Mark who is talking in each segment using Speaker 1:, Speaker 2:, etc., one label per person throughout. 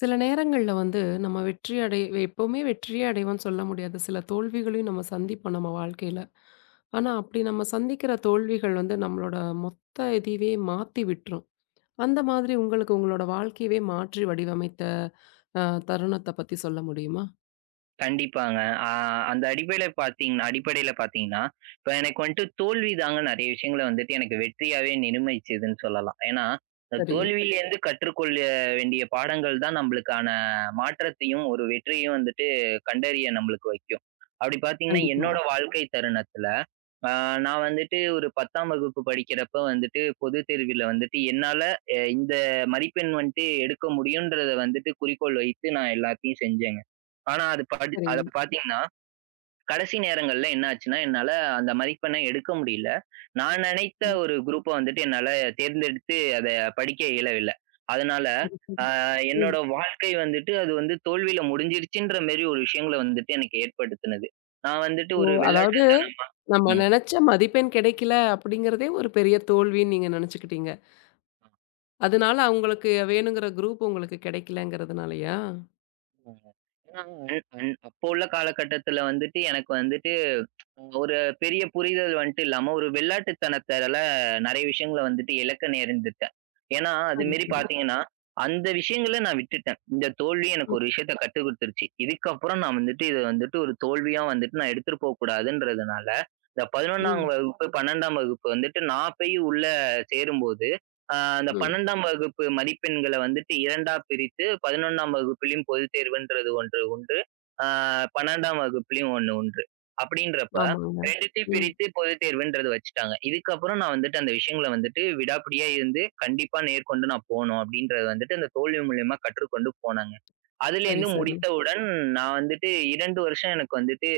Speaker 1: சில நேரங்கள்ல வந்து நம்ம வெற்றி அடை எப்பவுமே வெற்றியே அடைவோம்னு சொல்ல முடியாது. சில தோல்விகளையும் நம்ம சந்திப்போம் நம்ம வாழ்க்கையில. ஆனா, அப்படி நம்ம சந்திக்கிற தோல்விகள் வந்து நம்மளோட மொத்த இதையவே மாத்தி விட்டுரும். அந்த மாதிரி உங்களுக்கு உங்களோட வாழ்க்கையவே மாற்றி வடிவமைத்த அ தருணத்த பத்தி சொல்ல முடியுமா?
Speaker 2: கண்டிப்பாங்க. அ அந்த அடிப்படையில பார்த்தீங்கன்னா, இப்ப எனக்கு வந்துட்டு தோல்வி தாங்க நெறைய விஷயங்கள வந்துட்டு எனக்கு வெற்றியாவே நிர்ணயிச்சதுன்னு சொல்லலாம். ஏன்னா, இந்த
Speaker 1: சரி.
Speaker 2: தோல்வியிலேருந்து கற்றுக்கொள்ள வேண்டிய பாடங்கள் தான் நம்மளுக்கான மாற்றத்தையும், ஒரு வெற்றியையும் வந்துட்டு கண்டறிய நம்மளுக்கு வைக்கும். அப்படி பார்த்தீங்கன்னா,
Speaker 1: கண்டிப்பா.
Speaker 2: என்னோட வாழ்க்கை தருணத்தில ஆ, நான் வந்துட்டு ஒரு 10ஆம் வகுப்பு படிக்கிறப்ப வந்துட்டு பொதுத் தேர்வில வந்துட்டு என்னால இந்த மதிப்பெண் வந்துட்டு எடுக்க முடியும்ன்றத வந்துட்டு குறிக்கோள் வைத்து நான் எல்லாத்தையும் செஞ்சேங்க. ஆனா அது படி அத
Speaker 1: சரிங்க.
Speaker 2: பார்த்தீங்கன்னா, கடைசி நேரங்கள்ல என்ன ஆச்சுன்னா, என்னால அந்த மதிப்பெண்ண எடுக்க முடியல. நான் நினைத்த
Speaker 1: ம்.
Speaker 2: ஒரு குரூப்ப வந்துட்டு என்னால தேர்ந்தெடுத்து அத படிக்க இயலவில்ல. அதனால
Speaker 1: சரி, சரி.
Speaker 2: ஆ
Speaker 1: ம்.
Speaker 2: என்னோட வாழ்க்கை வந்துட்டு அது வந்து தோல்வியில முடிஞ்சிருச்சுன்ற மாரி ஒரு விஷயங்கள வந்துட்டு எனக்கு ஏற்படுத்துனது. நான் வந்துட்டு
Speaker 1: ஓ!
Speaker 2: ஒரு
Speaker 1: அதாவது
Speaker 2: வெள்ளாட்டுத்தனமா
Speaker 1: நம்ம
Speaker 2: ம்.
Speaker 1: நெனச்ச மதிப்பெண் கிடைக்கல அப்படிங்கிறதே ஒரு பெரிய தோல்வின்னு நீங்க நெனச்சுக்கிட்டீங்க. அதனால அவங்களுக்கு வேணுங்கிற குரூப் உங்களுக்கு கிடைக்கலங்கிறதுனாலயா?
Speaker 2: ஆமாங்க. ஏன்னா, அ அ- அப்போ உள்ள காலகட்டத்துல வந்துட்டு எனக்கு வந்துட்டு ஒரு பெரிய புரிதல் வந்துட்டு இல்லாம, ஒரு வெள்ளாட்டுத்தனத்தால நெறைய விஷயங்கள வந்துட்டு இழக்க நேர்ந்துட்டேன். ஏன்னா, அது
Speaker 1: சரி,
Speaker 2: மாரி ஓஹோ!
Speaker 1: சரி.
Speaker 2: பார்த்தீங்கன்னா, அந்த விஷயங்கள நான் விட்டுட்டேன். இந்த தோல்வி
Speaker 1: ம்,
Speaker 2: எனக்கு ஒரு விஷயத்த கத்துக் குடுத்துருச்சு. இதுக்கப்புறம் நான் வந்துட்டு இத வந்துட்டு ஒரு தோல்வியா வந்துட்டு நான் எடுத்துட்டு போகக்கூடாதுன்றதுனால, இந்த 11ஆம்
Speaker 1: ம்,
Speaker 2: வகுப்பு, ஓஹோ! 12ஆம் வகுப்பு வந்துட்டு நான் போய் உள்ள சேரும்போது, அ அந்த
Speaker 1: ம்.
Speaker 2: 12ஆம் வகுப்பு மதிப்பெண்கள வந்துட்டு 2ஆ பிரித்து 11ஆம் வகுப்பிலும் பொதுத் தேர்வுன்றது ஒன்று உண்டு. அ 12ஆம் வகுப்பிலும் ஒண்ணு உண்டு. அப்படின்றப்ப,
Speaker 1: ஆமாங்க.
Speaker 2: 2த்தையும்
Speaker 1: ம்.
Speaker 2: பிரித்து பொதுத் தேர்வுன்றது வச்சுட்டாங்க. இதுக்கப்புறம் நான் வந்துட்டு அந்த விஷயங்கள வந்துட்டு விடாப்பிடியா இருந்து கண்டிப்பா நேர்கொண்டு நான் போணும் அப்படின்றது வந்துட்டு அந்த தோல்வி மூலியமா கற்றுக்கொண்டு போனேங்க.
Speaker 1: சரி,
Speaker 2: அதிலேருந்து
Speaker 1: சரி.
Speaker 2: முடித்தவுடன் நான் வந்துட்டு 2 வருஷம் எனக்கு வந்துட்டு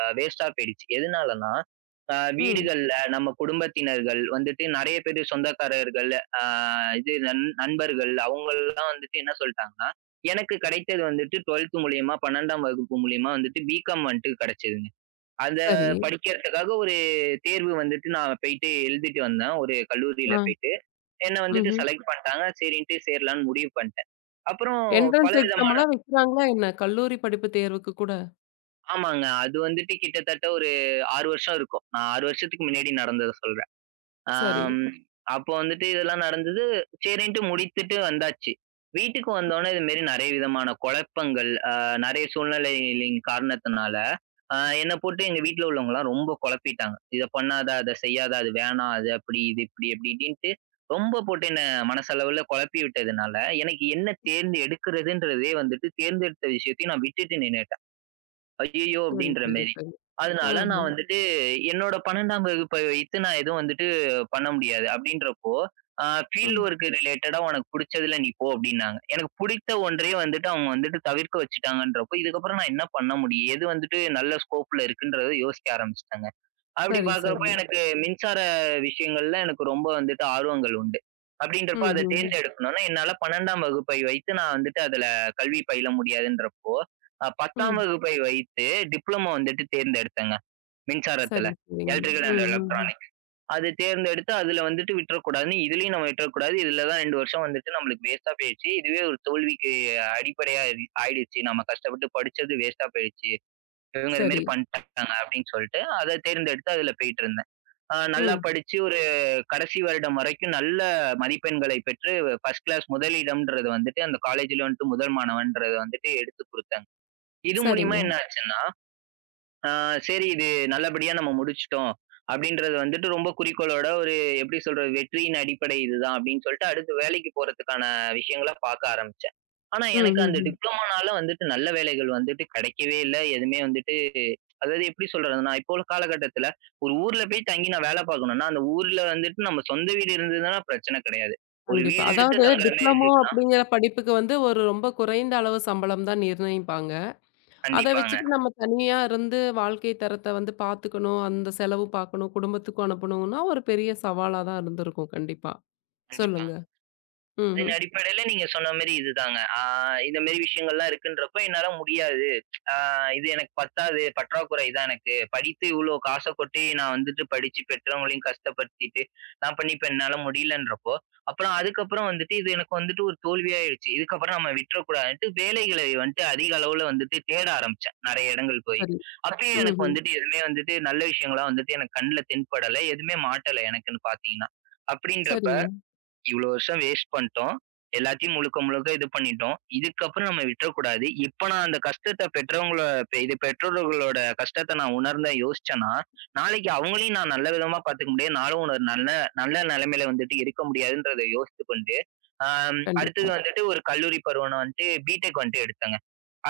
Speaker 2: வேஸ்ட்டா போயிடுச்சு. எதுனாலன்னா,
Speaker 1: ம்.
Speaker 2: வீடுகள்ல நம்ம குடும்பத்தினர்கள் வந்துட்டு நெறைய பேரு சொந்தக்காரர்கள், அ இது நண்பர்கள் அவங்கள்லாம் வந்துட்டு என்ன சொல்ட்டாங்கன்னா, எனக்கு கிடைத்தது வந்துட்டு 12த் மூலியமா, 12ஆம் வகுப்பு மூலியமா வந்துட்டு பிகாம் வந்துட்டு கிடைச்சதுங்க. அத
Speaker 1: சரி.
Speaker 2: படிக்கிறதுக்காக ஒரு தேர்வு வந்துட்டு நான் போயிட்டு எழுதிட்டு வந்தேன். ஒரு கல்லூரியில
Speaker 1: ஆ.
Speaker 2: போயிட்டு. என்ன வந்துட்டு
Speaker 1: ம்ஹ்ம்.
Speaker 2: செலக்ட் பண்ட்டாங்க. சரின்ட்டு சேரலான்னு முடிவு பண்ட்டேன். அப்புறம்
Speaker 1: என்ட்ரன்ஸ்
Speaker 2: பலவிதமான
Speaker 1: எக்ஸாம்லாம் வைக்கிறாங்களா என்ன? கல்லூரி படிப்பு தேர்வுக்கு கூட?
Speaker 2: ஆமாங்க. அது வந்துட்டு கிட்டத்தட்ட ஒரு 6 வருஷம் இருக்கும். நான் 6 வருஷத்துக்கு முன்னாடி நடந்தத சொல்றேன்.
Speaker 1: சரி.
Speaker 2: ஆம் அப்போ வந்துட்டு இதெல்லாம் நடந்தது. சரின்ட்டு முடித்துட்டு வந்தாச்சு. வீட்டுக்கு வந்தோனே இதுமாரி நெறைய விதமான குழப்பங்கள், நெறைய சூழ்நிலைகளின் காரணத்தினால ஆ என்ன போட்டு எங்க வீட்ல உள்ளவங்கலாம் ரொம்ப குழப்பிட்டாங்க. "இத பண்ணாத, அத செய்யாத, அது வேணாம், அது அப்படி, இது இப்படி" அப்படி இப்படின்ட்டு ரொம்ப போட்டு என்ன மனசளவுல குழப்பி விட்டதுனால, எனக்கு என்ன தேர்ந்து எடுக்கிறதுன்றதே வந்துட்டு தேர்ந்தெடுத்த விஷயத்தையும் நான் விட்டுட்டு நின்னுட்டேன். ஐய்யய்யோ!
Speaker 1: சரி,
Speaker 2: அப்படின்ற
Speaker 1: சரி,
Speaker 2: மேரி.
Speaker 1: சரி.
Speaker 2: அதனால
Speaker 1: ஆஹா.
Speaker 2: நான் வந்துட்டு என்னோட 12ஆம் வகுப்பை வைத்து நான் எதுவும் வந்துட்டு பண்ண முடியாது. அப்படின்றப்போ, ஃபீல்ட்
Speaker 1: ம்.
Speaker 2: வொர்க் ரிலேட்டடா உனக்கு புடிச்சதுல நீ போ அப்படின்னாங்க. எனக்கு புடித்த ஒன்றையே வந்துட்டு அவங்க வந்துட்டு தவிர்க்க வச்சுட்டாங்கன்றப்போ, இதுக்கப்புறம் நான் என்ன பண்ண முடியும்? எது வந்துட்டு நல்ல ஸ்கோப்ல இருக்குன்றத யோசிக்க ஆரம்பிச்சுட்டேங்க. அப்படி
Speaker 1: சரி,
Speaker 2: பார்க்கிறப்போ
Speaker 1: சரி.
Speaker 2: எனக்கு மின்சார விஷயங்கள்ல எனக்கு ரொம்ப வந்துட்டு ஆர்வங்கள் உண்டு.
Speaker 1: ம்,
Speaker 2: அப்படின்றப்ப அத
Speaker 1: ம், ம்.
Speaker 2: தேர்ந்தெடுக்கணும்னா, என்னால 12ஆம் வகுப்பை வைத்து நான் வந்துட்டு அதுல கல்வி பயில முடியாதுன்றப்போ, 10ஆம்
Speaker 1: ம்.
Speaker 2: வகுப்பை வைத்து டிப்ளமோ வந்துட்டு தேர்ந்தெடுத்தேங்க. மின்சாரத்துல.
Speaker 1: சரி, சரிங்க.
Speaker 2: எலக்ட்ரிக்கல் அண்ட்
Speaker 1: ம், ம், ம்.
Speaker 2: எலக்ட்ரானிக். அது தேர்ந்தெடுத்து அதுல வந்துட்டு விட்டுறக்கூடாதுன்னு இதுலயும் நம்ம விட்டுறக்கூடாது. இதுல தான் 2 வருஷம் வந்துட்டு நம்மளுக்கு வேஸ்ட்டா போயிருச்சு. இதுவே ஒரு தோல்விக்கு அடிப்படையா ஆயிடுச்சு. நம்ம கஷ்டப்பட்டு படிச்சது வேஸ்ட்டா போயிடுச்சு. இவங்க இது
Speaker 1: சரி.
Speaker 2: மாரி பண்ணிட்டாங்க அப்படின்னு சொல்லிட்டு அத தேர்ந்தெடுத்து அதுல போயிட்டுருந்தேன். நல்லா
Speaker 1: ம்.
Speaker 2: படிச்சு ஒரு கடைசி வருடம் வரைக்கும் நல்ல மதிப்பெண்களை பெற்று ஃபர்ஸ்ட் கிளாஸ் முதலிடம்ன்றது வந்துட்டு அந்த காலேஜ்ல வந்துட்டு முதல் மாணவன்ன்றத வந்துட்டு எடுத்துக் குடுத்தாங்க. இது மூலியமா
Speaker 1: சரிங்க.
Speaker 2: என்ன ஆச்சுன்னா, ஆ சரி இது நல்லபடியா நம்ம முடிச்சுட்டோம். அப்படின்றது வந்துட்டு ரொம்ப குறிக்கோளோட ஒரு எப்படி சொல்றது? வெற்றியின் அடிப்படை இதுதான் அப்படின்னு சொல்லிட்டு அடுத்து வேலைக்கு போறதுக்கான விஷயங்கள பாக்க ஆரம்பிச்சேன். ஆனா
Speaker 1: ம்,
Speaker 2: எனக்கு அந்த
Speaker 1: ம், ம்.
Speaker 2: டிப்ளோமானால வந்துட்டு நல்ல வேலைகள் வந்துட்டு கிடைக்கவே இல்ல. எதுவுமே வந்துட்டு அதாவது எப்படி சொல்றதுன்னா, இப்போ உள்ள காலகட்டத்துல ஒரு ஊர்ல போய் தங்கி நான் வேலை பாக்கணும்னா, அந்த ஊர்ல வந்துட்டு நம்ம சொந்த வீடு இருந்ததுன்னா பிரச்சனை கிடையாது. ஒரு
Speaker 1: கண்டிப்பா.
Speaker 2: வீடு எடுத்து
Speaker 1: அதாவது
Speaker 2: தங்குற மாரி
Speaker 1: டிப்ளமோ
Speaker 2: இருந்துச்சுன்னா
Speaker 1: அப்படிங்கிற படிப்புக்கு வந்து ஒரு ரொம்ப குறைந்த அளவு சம்பளம் தான் நிர்ணயிப்பாங்க. அத
Speaker 2: கண்டிப்பாங்க.
Speaker 1: வச்சுட்டு நம்ம தனியா இருந்து வாழ்க்கை தரத்தை வந்து பார்த்துக்கணும், அந்த செலவு பார்க்கணும், குடும்பத்துக்கும் அனுப்பணும்னா ஒரு பெரிய சவாலா தான் இருந்திருக்கும் கண்டிப்பா.
Speaker 2: கண்டிப்பா.
Speaker 1: சொல்லுங்க.
Speaker 2: அதன்
Speaker 1: ம்ஹ்ம்.
Speaker 2: அடிப்படையில நீங்க சொன்ன மாரி இதுதாங்க. இந்த மாரி விஷயங்கள்லாம் இருக்குன்றப்போ, என்னால முடியாது. ஆ இது எனக்கு பத்தாது, பற்றாக்குறை தான் எனக்கு. படித்து இவ்ளோ காச கொட்டி நான் வந்துட்டு படிச்சு பெற்றவங்களையும் கஷ்டப்படுத்திட்டு, நான் பண்ணி இப்ப என்னால முடியலன்றப்போ, அப்புறம் அதுக்கப்புறம் வந்துட்டு இது எனக்கு வந்துட்டு ஒரு தோல்வியாயிடுச்சு. இதுக்கப்புறம் நம்ம விட்டுறக்கூடாதுன்ட்டு வேலைகளை வந்துட்டு அதிக அளவுல வந்துட்டு தேட ஆரம்பிச்சேன். நெறைய இடங்கள் போய்.
Speaker 1: சரி.
Speaker 2: அப்பயும் எனக்கு
Speaker 1: ம்ஹ்ம்.
Speaker 2: வந்துட்டு எதுவுமே வந்துட்டு நல்ல விஷயங்களா வந்துட்டு எனக்கு கண்ல தென்படல. எதுவுமே மாட்டல எனக்குன்னு பார்த்தீங்கன்னா. அப்படின்றப்ப
Speaker 1: சரிங்க.
Speaker 2: இவ்வளோ வருஷம் வேஸ்ட் பண்ணிட்டோம். எல்லாத்தையும் முழுக்க, முழுக்க இது பண்ணிட்டோம். இதுக்கப்புறம் நம்ம விட்டுறக்கூடாது. இப்ப நான் அந்த கஷ்டத்த பெற்றவங்கள இது பெற்றோர்களோட கஷ்டத்த நான் உணர்ந்தேன், யோசிச்சேன்னா, நாளைக்கு அவங்களையும் நான் நல்ல விதமா பார்த்துக்க முடியாது. நானும் ஒரு நல்ல நல்ல நிலைமையில வந்துட்டு இருக்க முடியாதுன்றத யோசித்து கொண்டு, அடுத்தது
Speaker 1: கண்டிப்பா.
Speaker 2: வந்துட்டு ஒரு கல்லூரி பருவம் நான் வந்துட்டு பிடெக் வந்துட்டு எடுத்தேங்க.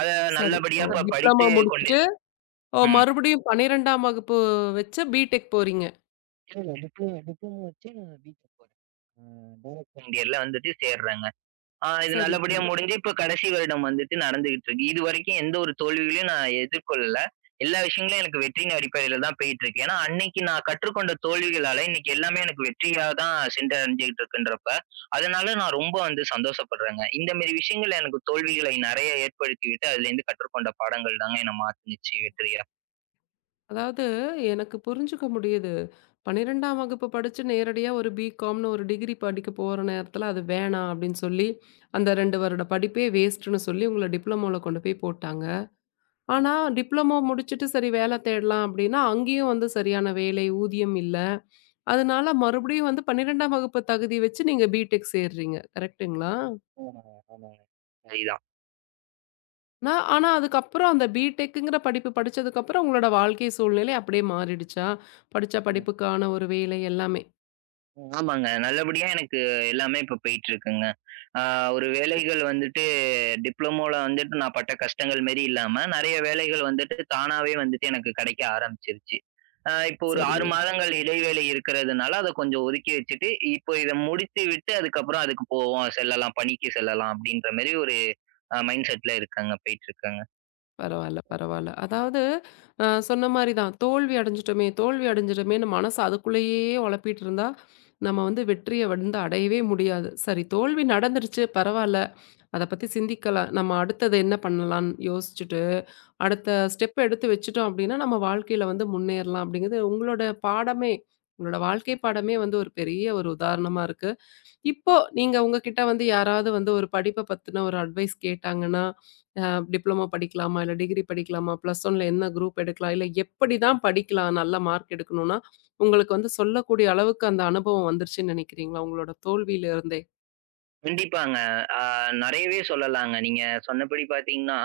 Speaker 2: அத
Speaker 1: சரி. ஓ!
Speaker 2: நல்லபடியா இப்ப சார்
Speaker 1: டிப்ளமோ
Speaker 2: படித்து கொண்டு
Speaker 1: முடிச்சுட்டு, ஓ
Speaker 2: ம்.
Speaker 1: மறுபடியும் 12ஆம் வகுப்பு வச்சு பிடெக் போறீங்க.
Speaker 2: இல்ல டிப்ளமோ டிப்ளமோ வச்சு நான் பிடெக் போறேன். ஆ டைரக்ட் செகண்ட் இயர்ல வந்துட்டு சேர்றேங்க. இது
Speaker 1: சரி,
Speaker 2: நல்லபடியா
Speaker 1: சரி.
Speaker 2: முடிஞ்சு, இப்ப கடைசி வருடம் வந்துட்டு நடந்துகிட்டு இருக்கு. இதுவரைக்கும் எந்த ஒரு தோல்விகளையும் நான் எதிர்கொள்ளல. எல்லா விஷயங்களும் எனக்கு வெற்றியின் அடிப்படையில தான் போயிட்டு இருக்கு. ஏன்னா, அன்னைக்கு நான் கற்றுக்கொண்ட தோல்விகளால இன்னைக்கு எல்லாமே எனக்கு வெற்றியா தான் சென்றடைஞ்சுகிட்டு இருக்குன்றப்ப, அதனால நான் ரொம்ப வந்து சந்தோஷப்படுறேங்க. இந்த மாரி விஷயங்கள் எனக்கு தோல்விகளை நெறைய ஏற்படுத்திவிட்டு, அதுலேருந்து கற்றுக்கொண்ட பாடங்கள் தாங்க என்ன மாத்துனுச்சு வெற்றியா.
Speaker 1: அதாவது எனக்கு புரிஞ்சுக்க முடியுது. 12ஆம் வகுப்பு படிச்சு நேரடியா ஒரு பிகாம்னு ஒரு டிகிரி படிக்க போற நேரத்துல அது வேணாம் அப்படின்னு சொல்லி, அந்த 2 வருட படிப்பே வேஸ்ட்டுன்னு சொல்லி உங்கள டிப்ளமோல கொண்டு போய் போட்டாங்க.
Speaker 2: ஆமாங்க,
Speaker 1: ஆனா, டிப்ளமோ முடிச்சுட்டு சரி வேல தேடலாம் அப்படின்னா, அங்கேயும் வந்து சரியான வேலை, ஊதியம் இல்ல. அதனால மறுபடியும் வந்து 12ஆம் வகுப்பு தகுதி வச்சு நீங்க பிடெக் சேர்றீங்க. கரெக்ட்டுங்களா?
Speaker 2: ஆமாங்க, ஆமாங்க. சரிதான்.
Speaker 1: நான் ஆனா அதுக்கப்புறம் அந்த பிடெக்குங்கிற படிப்பு படிச்சதுக்கப்புறம் உங்களோட வாழ்க்கை சூழ்நிலை அப்படியே மாறிடுச்சா? படிச்ச படிப்புக்கான ஒரு வேலை எல்லாமே.
Speaker 2: ஆமாங்க. நல்லபடியா எனக்கு எல்லாமே இப்ப போயிட்டுருக்குங்க. ஆ ஒரு வேலைகள் வந்துட்டு டிப்ளமோல வந்துட்டு நான் பட்ட கஷ்டங்கள் மாரி இல்லாம, நெறைய வேலைகள் வந்துட்டு தானாவே வந்துட்டு எனக்கு கிடைக்க ஆரம்பிச்சுருச்சு. இப்போ ஒரு 6
Speaker 1: சரிங்க.
Speaker 2: மாதங்கள் இடைவேளை இருக்கிறதுனால, அத கொஞ்சம் ஒதுக்கி வச்சுட்டு, இப்போ இத முடித்து விட்டு அதுக்கப்புறம் அதுக்கு போவோம். செல்லலாம். பணிக்கு செல்லலாம் அப்படின்ற மாரி ஒரு மைண்ட் செட்ல இருக்கேங்க. போயிட்டுருக்கேங்க.
Speaker 1: பரவால்ல, பரவால்ல. அதாவது சொன்ன மாரி தான் தோல்வி அடைஞ்சுட்டோமே, தோல்வி அடைஞ்சுட்டோமேன்னு மனசு அதுக்குள்ளேயே ஒழப்பிட்டு இருந்தா, நம்ம வந்து வெற்றிய வந்து அடையவே முடியாது. சரி தோல்வி நடந்துருச்சு பரவால்ல. அத பத்தி சிந்திக்கல. நம்ம அடுத்தது என்ன பண்ணலான்னு யோசிச்சுட்டு, அடுத்த ஸ்டெப் எடுத்து வச்சுட்டோம் அப்படின்னா, நம்ம வாழ்க்கையில வந்து முன்னேறலாம் அப்படிங்கிறது உங்களோட பாடமே, உங்களோட வாழ்க்கை பாடமே வந்து ஒரு பெரிய ஒரு உதாரணமா இருக்கு. இப்போ நீங்க உங்ககிட்ட வந்து யாராவது வந்து ஒரு படிப்ப பத்தின ஒரு அட்வைஸ் கேட்டாங்கன்னா, அ டிப்ளமோ படிக்கலாமா? இல்ல டிகிரி படிக்கலாமா? பிளஸ் ஒன்ல என்ன குரூப் எடுக்கலாம்? இல்ல எப்படி தான் படிக்கலாம்? நல்ல மார்க் எடுக்கணும்னா, உங்களுக்கு வந்து சொல்லக்கூடிய அளவுக்கு அந்த அனுபவம் வந்துருச்சுன்னு நினைக்கிறீங்களா? உங்களோட தோல்வியில இருந்தே.
Speaker 2: கண்டிப்பாங்க. ஆ நெறையவே சொல்லலாங்க. நீங்க சொன்னபடி பார்த்தீங்கன்னா,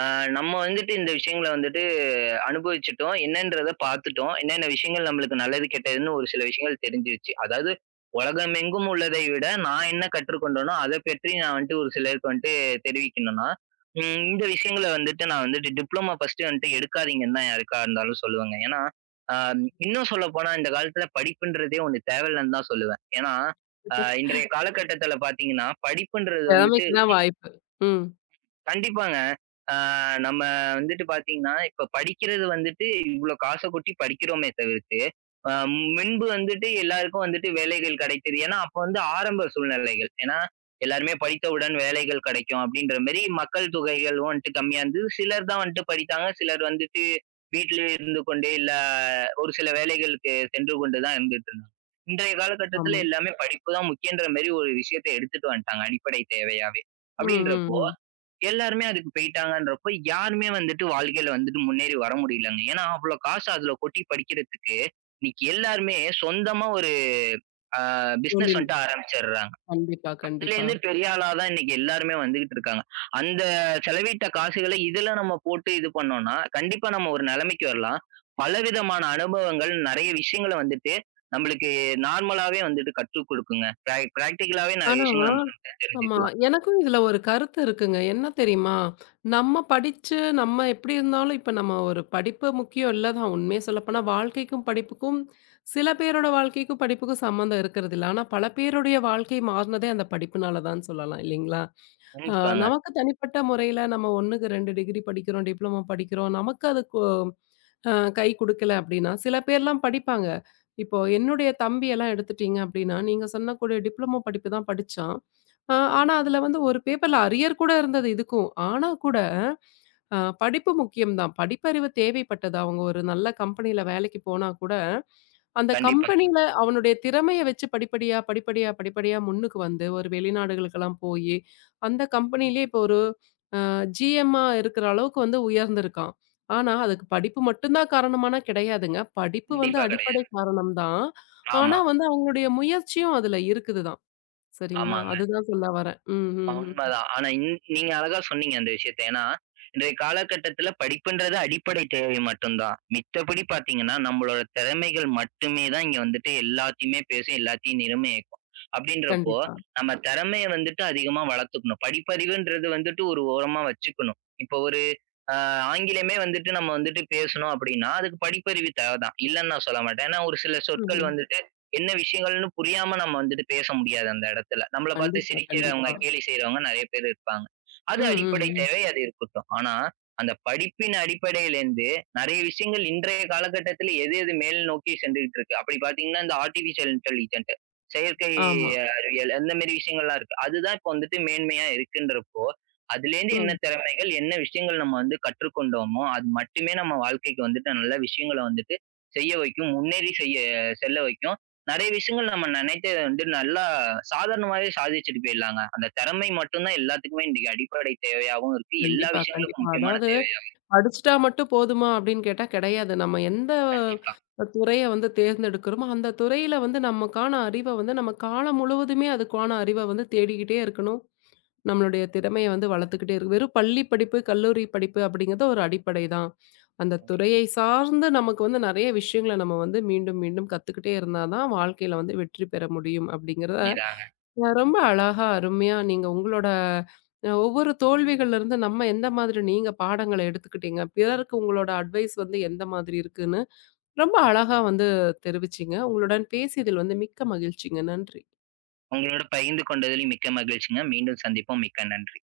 Speaker 2: ஆ நம்ம வந்துட்டு இந்த விஷயங்கள வந்துட்டு அனுபவிச்சுட்டோம். என்னன்றத பார்த்துட்டோம். என்னென்ன விஷயங்கள் நம்மளுக்கு நல்லது, கெட்டதுன்னு ஒரு சில விஷயங்கள் தெரிஞ்சிருச்சு. அதாவது உலகமெங்கும் உள்ளதை விட நான் என்ன கற்றுக்கொண்டேனோ, அத பற்றி நான் வந்துட்டு ஒரு சிலருக்கு வந்துட்டு தெரிவிக்கணும்னா, இந்த விஷயங்கள வந்துட்டு நான் வந்துட்டு டிப்ளோமா ஃபர்ஸ்ட்டு வந்துட்டு எடுக்காதீங்கன்னு தான் யாருக்கா இருந்தாலும் சொல்லுவேங்க. ஏன்னா, அ இன்னும் சொல்லப்போனா இந்த காலத்துல படிப்புன்றதே ஒண்ணு தேவையில்லன்னு தான் சொல்லுவேன். ஏன்னா, அ இன்றைய காலகட்டத்துல பார்த்தீங்கன்னா, படிப்புன்றது வந்துட்டு
Speaker 1: திறமைக்கு தான் வாய்ப்பு. ம்.
Speaker 2: கண்டிப்பாங்க. ஆ நம்ம வந்துட்டு பார்த்தீங்கன்னா, இப்ப படிக்கிறது வந்துட்டு இவ்ளோ காச கொட்டி படிக்கிறோமே தவிர்த்து, அ முன்பு வந்துட்டு எல்லாருக்கும் வந்துட்டு வேலைகள் கிடைத்தது. ஏன்னா, அப்ப வந்து ஆரம்ப சூழ்நிலைகள். ஏன்னா, எல்லாருமே படித்தவுடன் வேலைகள் கிடைக்கும் அப்படின்ற மாரி மக்கள் தொகைகளும் வந்துட்டு கம்மியா இருந்தது. சிலர் தான் வந்துட்டு படித்தாங்க. சிலர் வந்துட்டு வீட்டிலேயே இருந்து கொண்டே இல்ல ஒரு சில வேலைகளுக்கு சென்று கொண்டு தான் இருந்துட்டு இருந்தாங்க. இன்றைய காலகட்டத்தில
Speaker 1: ஆமா.
Speaker 2: எல்லாமே படிப்பு தான் முக்கியன்ற மாரி ஒரு விஷயத்த எடுத்துட்டு வந்துட்டாங்க அடிப்படை தேவையாவே.
Speaker 1: ம், ம்,
Speaker 2: அப்படின்றப்போ
Speaker 1: ம்.
Speaker 2: எல்லாருமே அதுக்கு போயிட்டாங்கன்றப்போ, யாருமே வந்துட்டு வாழ்க்கையில வந்துட்டு முன்னேறி வர முடியலங்க. ஏன்னா, அவ்ளோ காசு அதுல கொட்டி படிக்கிறதுக்கு, இன்னைக்கு எல்லாருமே சொந்தமா ஒரு அ பிசினஸ்
Speaker 1: தொழில்.
Speaker 2: வந்துட்டு ஆரம்பிச்சர்றாங்க.
Speaker 1: கண்டிப்பா, கண்டிப்பா.
Speaker 2: அதுலேருந்து பெரிய ஆளா தான் இன்னைக்கு எல்லாருமே வந்துகிட்டு இருக்காங்க. அந்த செலவிட்ட காசுகள இதுல நம்ம போட்டு இது பண்ணோம்னா, கண்டிப்பா நம்ம ஒரு நிலைமைக்கு வரலாம். பலவிதமான அனுபவங்கள், நெறைய விஷயங்கள வந்துட்டு நம்மளுக்கு நார்மலாவே வந்துட்டு கற்றுக் குடுக்குங்க. பிராக்டிகலாவே நெறைய
Speaker 1: ஆனா
Speaker 2: விஷயங்கள் நம்ம
Speaker 1: ஆமா.
Speaker 2: தெரிஞ்சுக்கலாம்.
Speaker 1: எனக்கும் இதுல ஒரு கருத்து இருக்குங்க. என்ன தெரியுமா? நம்ம படிச்சு நம்ம எப்படி இருந்தாலும் இப்ப நம்ம ஒரு படிப்பு முக்கியம் இல்ல தான். உண்மைய சொல்லப்போனா வாழ்க்கைக்கும், படிப்புக்கும் சில பேரோட வாழ்க்கைக்கும், படிப்புக்கும் சம்மந்தம் இருக்கிறதில்ல. ஆனா பல பேருடைய வாழ்க்கை மாறுனதே அந்த படிப்புனால தான் சொல்லலாம் இல்லைங்களா? ஆ
Speaker 2: கண்டிப்பாங்க.
Speaker 1: நமக்கு தனிப்பட்ட முறையில நம்ம 1க்கு 2 டிகிரி படிக்கிறோம், டிப்ளமோ படிக்கிறோம். நமக்கு அதுக்கு அ கை குடுக்கல அப்படின்னா, சில பேர்லாம் படிப்பாங்க. இப்போ என்னுடைய தம்பியெல்லாம் எடுத்துட்டீங்க அப்படின்னா, நீங்க சொன்னக்கூடிய டிப்ளமோ படிப்பு தான் படிச்சான். ஆனா அதுல வந்து ஒரு பேப்பர்ல அரியர் கூட இருந்தது இதுக்கும். ஆனா கூட படிப்பு முக்கியம் தான். படிப்பறிவு தேவைப்பட்டது. அவங்க ஒரு நல்ல கம்பெனியில வேலைக்கு போனா கூட, அந்த
Speaker 2: கண்டிப்பா.
Speaker 1: கம்பெனியில அவனுடைய திறமைய வச்சு படிப்படியா, படிப்படியா, படிப்படியா முன்னுக்கு வந்து ஒரு வெளிநாடுகளுக்கெல்லாம் போயி, அந்த கம்பெனியிலேயே இப்போ ஒரு ஜிஎம்மா இருக்கிற அளவுக்கு வந்து உயர்ந்திருக்கான். ஆனா, அதுக்கு படிப்பு மட்டும் தான் காரணமானா கிடையாதுங்க. படிப்பு வந்து
Speaker 2: கண்டிப்பா
Speaker 1: அடிப்படை
Speaker 2: கெடையாது.
Speaker 1: காரணம் தான். ஆனா
Speaker 2: ஆமா.
Speaker 1: வந்து அவங்களுடைய முயற்சியும் அதுல இருக்குது தான். சரிங்களா?
Speaker 2: ஆமாங்க.
Speaker 1: அதுதான் சொல்ல வரேன். ம், ம், ம்.
Speaker 2: உண்மதான். ஆனா நீங்க அழகா சொன்னீங்க அந்த விஷயத்த. ஏன்னா, இன்றைய காலகட்டத்தில படிப்புன்றது அடிப்படை தேவை மட்டும் தான். மித்தபடி பார்த்தீங்கன்னா, நம்மளோட திறமைகள் மட்டுமே தான் இங்க வந்துட்டு எல்லாத்தையுமே பேசும், எல்லாத்தையும் நிறுமையாக்கும். அப்படின்றப்போ,
Speaker 1: கண்டிப்பா.
Speaker 2: நம்ம திறமைய வந்துட்டு அதிகமா வளர்த்துக்கணும். படிப்பறிவுன்றது வந்துட்டு ஒரு ஓரமா வச்சுக்கணும். இப்போ ஒரு அ ஆங்கிலமே வந்துட்டு நம்ம வந்துட்டு பேசணும் அப்படின்னா, அதுக்கு படிப்பறிவு தேவ தான். இல்லன்னு நான் சொல்ல மாட்டேன். ஏன்னா, ஒரு சில
Speaker 1: ம்.
Speaker 2: சொற்கள்
Speaker 1: ம்.
Speaker 2: வந்து என்ன விஷயங்கள்னு புரியாம நம்ம வந்துட்டு பேச முடியாது அந்த இடத்துல. நம்மள பார்த்து
Speaker 1: கண்டிப்பா,
Speaker 2: சிரிக்கிறவங்க,
Speaker 1: கண்டிப்பா.
Speaker 2: கண்டிப்பா. கேலி செய்றவங்க நெறைய பேர் இருப்பாங்க.
Speaker 1: ம்,
Speaker 2: அது
Speaker 1: ம்,
Speaker 2: அடிப்படை
Speaker 1: ம்.
Speaker 2: தேவை. அது இருக்கட்டும். ஆனா, அந்த படிப்பின் அடிப்படையிலேருந்து நெறைய விஷயங்கள் இன்றைய காலகட்டத்தில எது எது மேல் நோக்கி சென்றுகிட்டு இருக்கு. அப்படி பார்த்தீங்கன்னா, இந்த ஆர்டிபிஷியல் இன்டெலிஜென்ட் செயற்கை
Speaker 1: ஆமா.
Speaker 2: அறிவியல் அந்த மாரி விஷயங்கள்லாம் இருக்கு. அதுதான் இப்ப வந்துட்டு மேன்மையா இருக்குன்றப்போ, அதுலேருந்து என்ன
Speaker 1: ம்.
Speaker 2: திறமைகள், என்ன விஷயங்கள் நம்ம வந்து கற்றுக்கொண்டோமோ, அது மட்டுமே நம்ம வாழ்க்கைக்கு வந்துட்டு நல்ல விஷயங்கள வந்துட்டு செய்ய வைக்கும். முன்னேறி செல்ல வைக்கும். நெறைய விஷயங்கள் நம்ம நினைச்சத வந்து நல்லா சாதாரணமாவே சாதிச்சுட்டு போயிடலாங்க. அந்த திறமை மட்டும் தான் எல்லாத்துக்குமே இன்னைக்கு அடிப்படை தேவையாவும் இருக்கு. எல்லா
Speaker 1: கண்டிப்பா,
Speaker 2: விஷயங்களுக்கும்
Speaker 1: கண்டிப்பா.
Speaker 2: முக்கியமான
Speaker 1: அதாவது
Speaker 2: தேவை.
Speaker 1: படிச்சுட்டா மட்டும் போதுமா அப்படின்னு கேட்டா கிடையாது. நம்ம எந்த
Speaker 2: கண்டிப்பா.
Speaker 1: துறைய வந்து தேர்ந்தெடுக்கிறோமோ, அந்த துறையில வந்து நமக்கான அறிவ வந்து நம்ம காலம் முழுவதுமே அதுக்கான அறிவ வந்து தேடிக்கிட்டே இருக்கணும். நம்மளுடைய திறமைய வந்து வளர்த்துக்கிட்டே இருக்கு. வெறும் பள்ளி படிப்பு, கல்லூரி படிப்பு அப்படிங்கிறது ஒரு அடிப்படை தான். அந்த துறையை சார்ந்து நமக்கு வந்து நெறைய விஷயங்கள நம்ம வந்து மீண்டும், மீண்டும் கத்துக்கிட்டே இருந்தா தான் வாழ்க்கையில வந்து வெற்றி பெற முடியும் அப்படிங்கிறத,
Speaker 2: உண்மைதாங்க.
Speaker 1: ரொம்ப அழகா, அருமையா நீங்க உங்களோட ஒவ்வொரு தோல்விகள்லருந்து நம்ம எந்த மாதிரி நீங்க பாடங்கள எடுத்துக்கிட்டீங்க? பிறருக்கு உங்களோட அட்வைஸ் வந்து எந்த மாதிரி இருக்குன்னு, ரொம்ப அழகா வந்து தெரிவிச்சீங்க. உங்களுடன் பேசியதில் வந்து மிக்க மகிழ்ச்சிங்க. நன்றி.
Speaker 2: உங்களோட பகிர்ந்து கொண்டதிலும் மிக்க மகிழ்ச்சிங்க. மீண்டும் சந்திப்போம். மிக்க நன்றி.